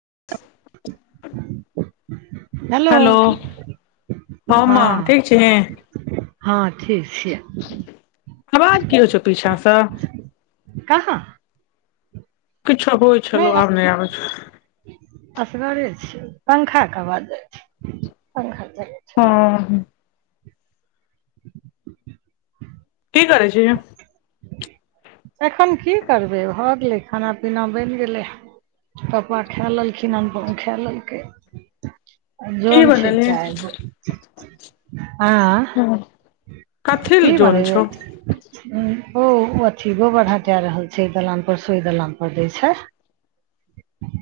[inaudible] Hello हँ माँ ठीक छिही हँ ठीक छियै आवाज की होइ छौ पीछासँ कहाँ किछो होइ नहि छलो आब अ- नय आबै छौ असगरे छियै पंखा कऽ अबज जाइ छै पंखा चले हँ की करै छिही एखन की करबै भऽ गेलै खाना पीना बनि गेलै पपा खाए लेलखिन अनूपम खाए लेलकै की जौन छै बनेलही एटा एगो कथि ले जोन छौ ह हो ओ [inaudible] गोबर हटा रहल छै ये दलान पर से ओह दलान पर दै छै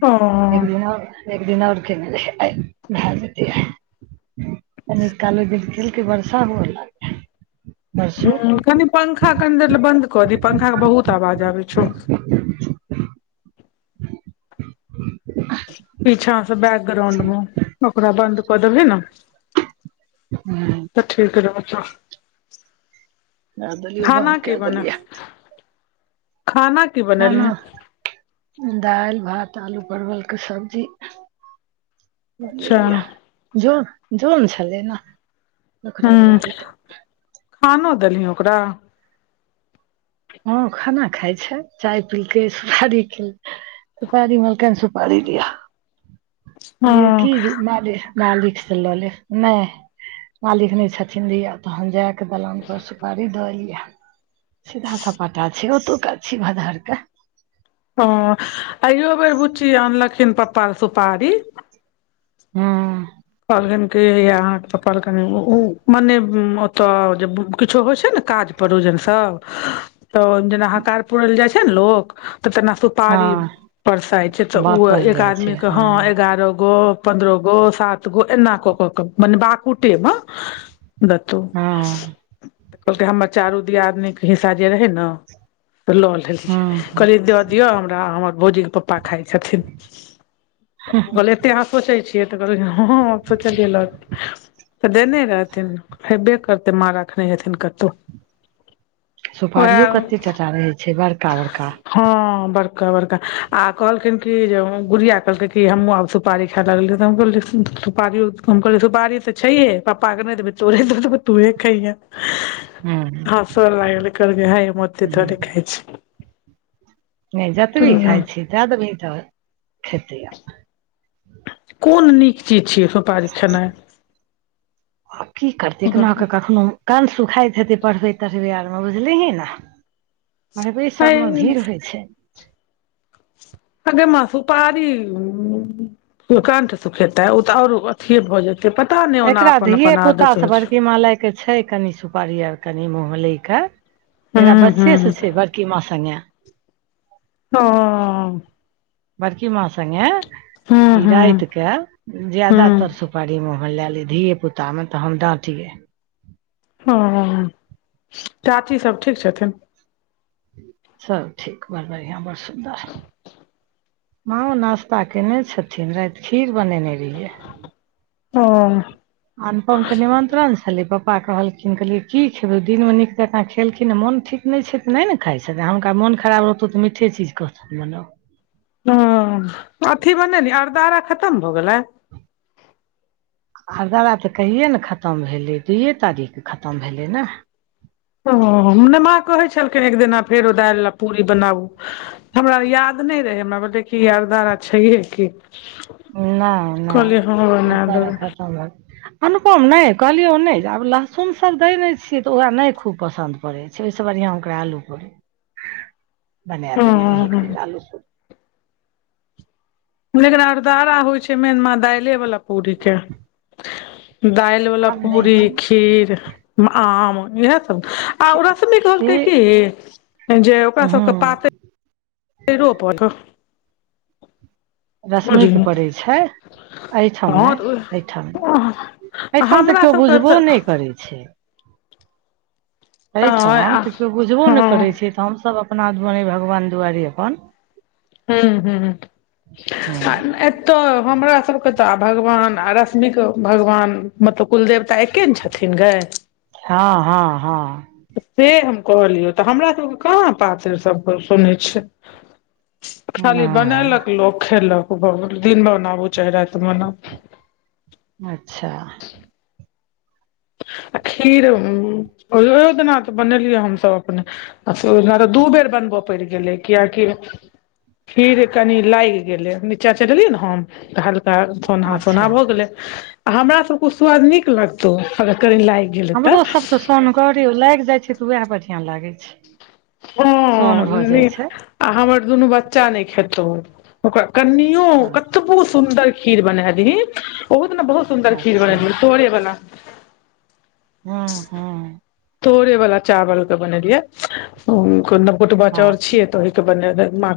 ओह एक दिन आओर एक दिन आओर केने रहै आए भए जेते कनि काल ओह दिन कलके बर्षा हुअ लागैले हूँ कनि पंखा कनि दे बन्द कऽ दी पंखा के बहुत आवाज आबै छौ [inaudible] पीछा से बैकग्राउंड मे ओकरा बन्द कऽ देबै ने हू [unintelligible] तऽ ठीक रह तो दए देलियै खाना बन्द कि कए बने देलियै खाना की बनेलही खाना दाल भात आलू परवलके सब्जी [unintelligible] अच्छा बझलिय ज जम छलै ने ओकरा हूँ दुआरे तऽ खानो देलि ओकरा हँ खाना खाय छै चाय पीलके सुपारीे सुपारी मलकने सुपारी दियो कहलियै की हँ माले मालिक से लऽ ले नै मालिक नहि छथिन ल तहन जाय ते दलान पर सुपारी देल य सीधा सपाटा छी ओतुका छीये भदहर के हँ आइयो बेर बुच्ची आनलखिन पपा सुपारी हँ कहलखिन कि अहाँके कहलख मने ओतऽ जे किछो होइ छै ने काज परोजन सब तऽ ओहि जेना हकार पूरल जाइ छै ने लोग तऽ तेना सु पारी हँ परसाइत छै तऽ ओ बाँटल एक जाइ छै आदमीके हँ ए ग्यारह गो पन्द्रह गो सात गो एना क क क मने बकुटेमे दतो हँ तऽ कहलकै हमर चारू दियाद नीक हिसा जे रहै ने तऽ लऽ हँ हँ कहलीयो दऽ दियअ हमरा हमर भौजीके पपा खाइ छथिन तऽ ओ कहलै एते अहाँ सोचै छियै तऽ कहलियै हाँ हँ सोचलिए गेल दने रहथिन करते माँ राखने हेथिन कतो सुपारियो कते तटा रहैत छै बड़का बड़का हँ बड़का बड़का आ कहलखिन कि जे गुड़िया कहलक कि हमँ आब सुपारी खइ लल त कहल सुपारी कम कर सुपारी तऽ छहे पपा के नहि देबै तोरे द देबौ तोहे खैहे हँ हँसै लागले कहलके हइ मते हँ थोड़े खाय छी नहि जतबी खाइ छीय तदमी तऽ खेतै आ कोन नीक चीज छियै सब [inaudible] आ की करते क न ओ कखनो कण्ठ सुखाइत हेतै पढ़बै तढ़बै आरमे बुझलिहै ने [inaudible] मरबरी सबमे हइ भीड़ होइ छै अगे माँ सुपारी उ कंठ सुखेताे ते और अथे भऽ जते तऽ पता नहि ओना एकरा अपन धिये अपन पुताँ आदत होइ छै बड़की माँ ले छै कनि सुपारी कनि मोहलै कऽ एकरा हूँ बच्चे हूँ सँ छै किमा संगे हँ बड़की माँ सगे हूँ ई हूँ राइत केँ हूँ ज्यादातर सुपारी मु ह मऽ लए ले धिये पुता मऽ तऽ हम डाँटियै हँ चाची सब ठीक छथिन। सब ठीक बड़ बढ़िया बड़ सुन्दर माँ ओ नास्ता कने छथिन राइत खीर बनेने रहियै। ओ अनुपम केँ निमंत्रण छले पपा कहलखिन कहलियै की खेबै दिन मे नीक जका खेलखिन नय मोन ठीक नय छै तऽ नय नऽ खाइ छथिन हुनका मोन खराब रहतौ तऽ मीठे चीज कहथुन बनाउ। हँ अथी मने ली अरदारा खतम भऽ गेलै। आरदारा तऽ कहिए नऽ खतम भेलै दूये तारीख कऽ खतम भेलै नऽ ओ नैय माँ कहै छलखिन एक दिना फेर ओ दाइल लऽ पूरी बनाउ हमरा याद नय रहै हमरा भेले कि अरदारा छैहे की नय नय कहलियै हँ बना अरदारारा देबै खतम भऽ अनुपम नय कहलियौ नय जे आब लहसुन सब देय ने छियै तऽ ओकरा नय खूब पसंन्द पड़ै। छै ओहिसँ बढ़िआँ ओकरा आलू पूड़ी [inaudible] बनै दने रहियै एक हँ दिन पुरी लेकिन अठदारा होइ छै मेन माँ दाइले बाला पूरी के, दाइ ले वला आब नहि पूरी खीर आम इहै आ उ खेबै रश्मि कहलकै खीर की जे ओकरा सबके पातै हूं रो परे रश्मि कऽ परै छै एहिठम हँ नय तऽ एहिठम नय एहिठम तऽ हमरा केओ सबके बुझबो तऽ नइ करै छै। नहि एहिठम आ तऽ केओ बुझबो हँ नइ हूँ करै छै तऽ हमसभ अपना दुआरे भगवान दुआरे अपन हुँ - हुँ हूं आ ए तऽ हमरा सब कऽ तऽ भगवान आ रश्मि कऽ भगवान मतलब कुलदेवता एके नऽ छ थिन गैय हँ - हँ, हँ। तऽ से हम कहलियौ तऽ हमरा सभ केँ कहाँ पातैर सब पर सुनै छियै खाली नै बनेलक लोक खेलक भऽ गेलै दिन मऽ मनाबू चाहे राइत मनाउ अच्छह आ खीर ओ ओहियो दिना तऽ बनेलियै हमसभ अपने आ फेर ओय दिना तऽ दुबर बनबऽ पैड़ गेलै कियकि खीर कनी लाइग गेलै नीचा चैल एलियै नऽ हम तऽ हल् का सोनहा - अच्छा सोनहा भऽ गेले आ हमरा सब कऽ उ स्वाद नीक लगतो अगर कनि लाइग हमरो सभ कऽ सोनगौर लाइग जाइ छै तऽ वैह बढ़िया लागै छै। हँ सोन भऽ जाइ छै। आ हमर दुनू बच्चा नै खेतो ओकरा कनियो कतबु सुन्दर खीर बना दिहि ओहो दिया बहुत सुन्दर खीर अच्छा बनेलियै तोरे बला हँ - हँ तोड़े वाला चावल के बनेलिये न गोटवा हँ चाउर छिये त ओहि के बने लेब मा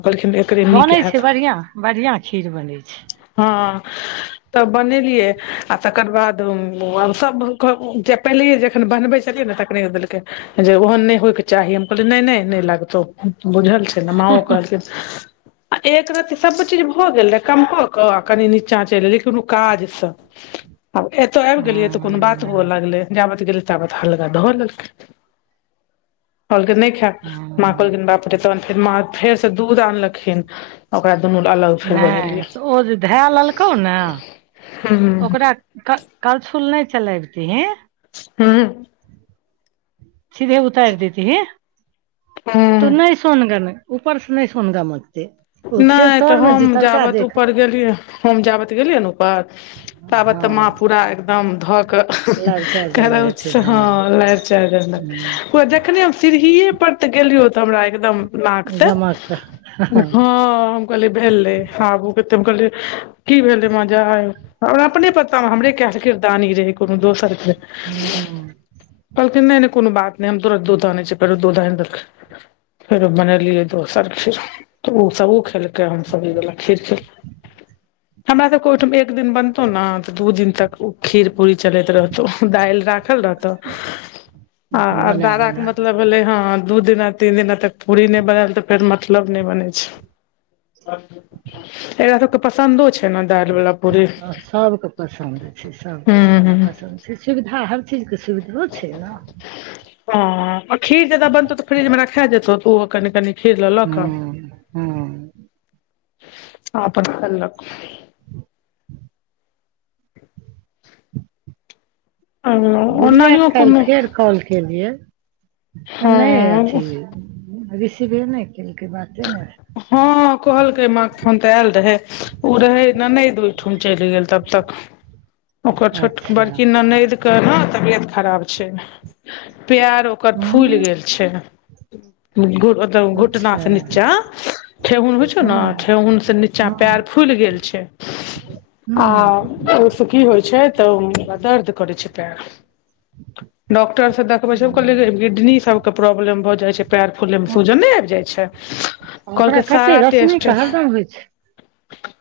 बनै छै बढ़िया बढ़िआं खीर बनैत छै हँ तब बनेलियै आ तकर बाद सभ जे पहिले जखन बनबै छलियै ने तख नय देलकै जे ओहन नहि होइ के चाही हम कहली नहि नहि नहि लागतौ बुझल छै माँ ओ कहलके आ एक रति सभ चीज भ गेल रहय कम क क कनी नीचा चलि गेल रही कोनो काज सँ आब एतौ आबि गेलियै तऽ कोनो बात हुअ हूं लगले जाबत गेलियै ताबत हल्का ध लेलके कहलकै नहि खाएब माँ हूं कहलखिन बाप पे तहन फेर माँ फेरसँ दूध आनलखिन ओकरा दुनू अलग फेर नहि बनेलियै तऽ ओ जे धए लेलकौ ने हूँ ओकरा करछुल नहि चलैबतीही [inaudible] सीधे उतारि देतिही हूँ तू नहि सोनगन उपर सँ नहि सोनगम हेतै नहि त हम जाबत ऊपर गेलियै हम जाबत गेलियै ने ऊपर ताबत माँ हँ पूरा एकदम ध क लारि चारि देने करोछ हेथिन हँ लारि चारी देने ह रहथिन पूरा जखने हम सीढ़ीे पर ते गेलियो त हमरा एकदम नाक से गमक हँ हँ हँ हम कहलियै भेले आबू के हम कहलिय की भेले मजा आय हमरा अपने पता हमरे कायल किरदानी रहै कोनो दोसर के हूँम्म कहलखिन नहि नहि कोनो बात नहि हम तुरत दूध आनेय छीये फेरो दूध आनेय देलखीन फेरो बनेलीये दोसर खीर त ओ सब ओ खेलकै हम सभ इ वला खीर खेलिये हमरा सबके ओहिठाम एक दिन बनतौ ने त दू दिन तक उ खीर पूरी चलैत रहतौ दालि राखल रहतो आ अपन बना अरदारा के बना मतलब भेले हा दू दिना तीन दिना तक पूरी नहि बनेल ते फेर मतलब नहि बने छै एकरा सबके पसन्दो छै ने दालि वाला पूरी सभ के पसन्द छै सभके हूं बढ़िआँ हूं पसन्द सुविधा हर चीजके सुविधो छै न आ खीर जादा बनतौ त फ्रिज मे राखा जेतौ त ओहो कनि कनि खीर ल ल क हँ हँ आ अपन खेलक गुड़िया के ओनाहियो काल्हि कोनो फेर कॉल केलियै नहि हँ अथी भेल रिसिविंग नहि केलकै बाते ने हँ कहलकै माँ फोन त आयल रहे ओ रहे ननद ओहिठम चलि गेल तब तक [unintelligible] ओकर छोट अच्छा बड़की ननद के ने तबियत खराब छै पैरो ओकर फुलि हूँ गेल छै घुट घुटना अच्छा से नीचा ठेहुन होइ छै ने हँ ठेहुन से नीचा पैर हँ फुलि गेल छै आ हूँ ओहि सँ की होइ छै त हुनका दर्द करै छै पैर डॉकटर स देखबै छै किडनी सब के प्रॉब्लम भ जाइ छै पैर फूलय मे सूजन नहि आबि जाइ छै ओकरा कहलके कते सारा रश्मि टेस्ट के हरदम होइ छै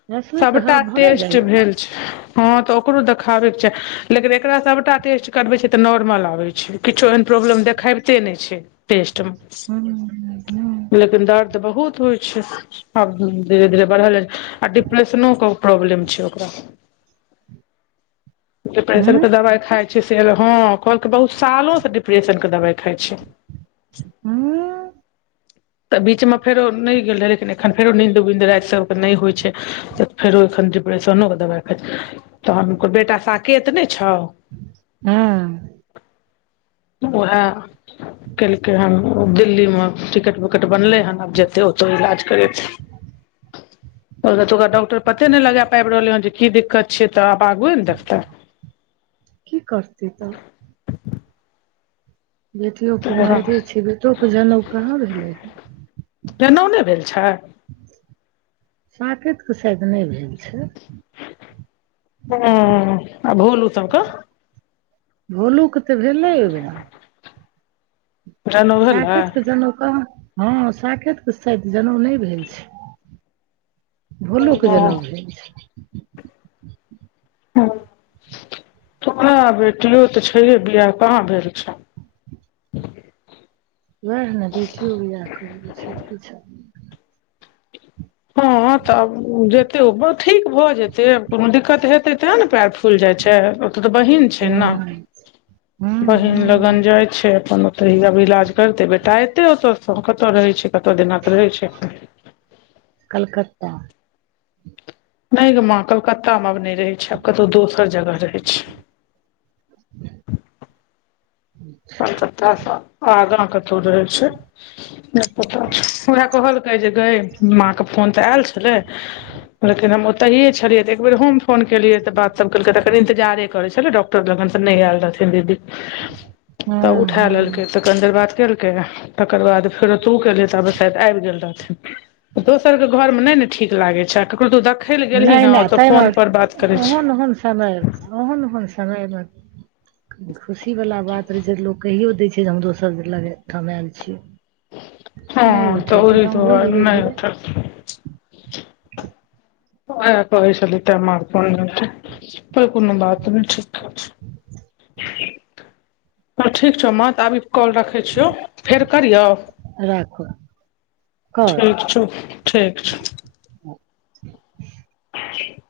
रश्मि के ह सभटा भ नहि टेस्ट जाइ भेल छै हँ तऽ ओकरो देखाबे के छै लेकिन एकरा सबटा टेस्ट करबे छै तऽ नॉर्मल आबे छै किछो ओहन परोबलम दिखाबते नय छै टेस्ट म हूँ लेकिन दर्द बहुत होइ छै आब धीरे धीरे बढ़ल आ डिप्रेशनो के प्रॉब्लम छै ओकरा डिपरेशन हूँ के दबाइ खाइ छै हँ कहलके बहुत सालो से डिप्रेशन के दवाइ खाइ छै हूँ तऽ बीच मे फेरो नय गेल रहय लेकिन एखन फेरो नींन्द उन्द राति सबके नय होइ छै फेरो एखन डिप्रेशनो के दबाइ खाइ छै तहनो बेटा साकत ने छौ हँ उएह केलकै हन दिल्ली मे टिकट ट बनले हन आब जेते ओतो इलाज करे त ओकरा डॉक्टर पते नय लगा पाबि रहले हैं जे की दिक्कत छिय तऽ आब आगुए ने देखते की करते तऽ बेटियो कुमारे छै बेटोके जनउ कहाँ भेलै हे जनेउ न भेल छै साकतके शायद नय भेल छै ह आ भोलु सब कऽ भोलू के तऽ भेलै ओइ बेरा जनउ भेलै साकतके जनउ कहाँ हँ साकतके शायद जनउ नय भेल छै भोलु के जनाउ भेल छै [inaudible] ओकरा बेटियो तऽ छैहे बिआह कहाँ भेल छौ वएह ने बेटियो बिआह करैके छै हँ तब जेतै ओ ठीक भऽ जेतै कोनो दिक्कत हेतै ते ने पैर फूल जाय छै ओते तऽ बहीन छै न हूँ हूँ बहिन हूँ लगन जाय छै अपन तऽब इलाज करतै बेटा एतै ओतयसँ कतय रहै छै कतय दना त रहै छै कलकत्ता नय गय माँ कलकत्ता मे आब नय रहै छै आब कतहु दोसर जगह रहै छै अच्छा [unintelligible] आगाँ कतौ रहे छै [inaudible] पता छै उएह कहलकै जे गय माँके फोन तऽ आयल छलै लेकिन हम ओतहिए छलियै तऽ एक बेेर हम फोन केलियै तऽ बात सब केलके तखन इन्तजारे करै छले डॉक्टर लगन से नय आयल रहथिन दीदी तब हूँ उठा लेलकै हूँ तऽ कनि देर बात केलकै तकर बाद फेरो तू केलही तऽ आब शायद आईब गेल रहथिन दोसरके घरमे नय ने ठीक लागै छै आ ककरो तू देखय लए गेलही नहि हँ ओ नहि तऽ ताहिमे फोनपर बात करै छी [inaudible] ओहन ओहन समय मे खुशी वाला बात रहे छै लोग कहियो दै छै जे हमरोस सब लग ठमाल छीय हँ नय उठेलकै ओहि तऽ हम बुझि दुआरे नहि गेलियै उठल [inaudible] [inaudible] कोइ कोनु बात नय छै [inaudible] तल ठीक छौ माँ तऽ आब कॉल रखै छियौ फेर करियौ राखऽ [inaudible] कर ठीक छौ ठीक छ [unintelligible] [unintelligible]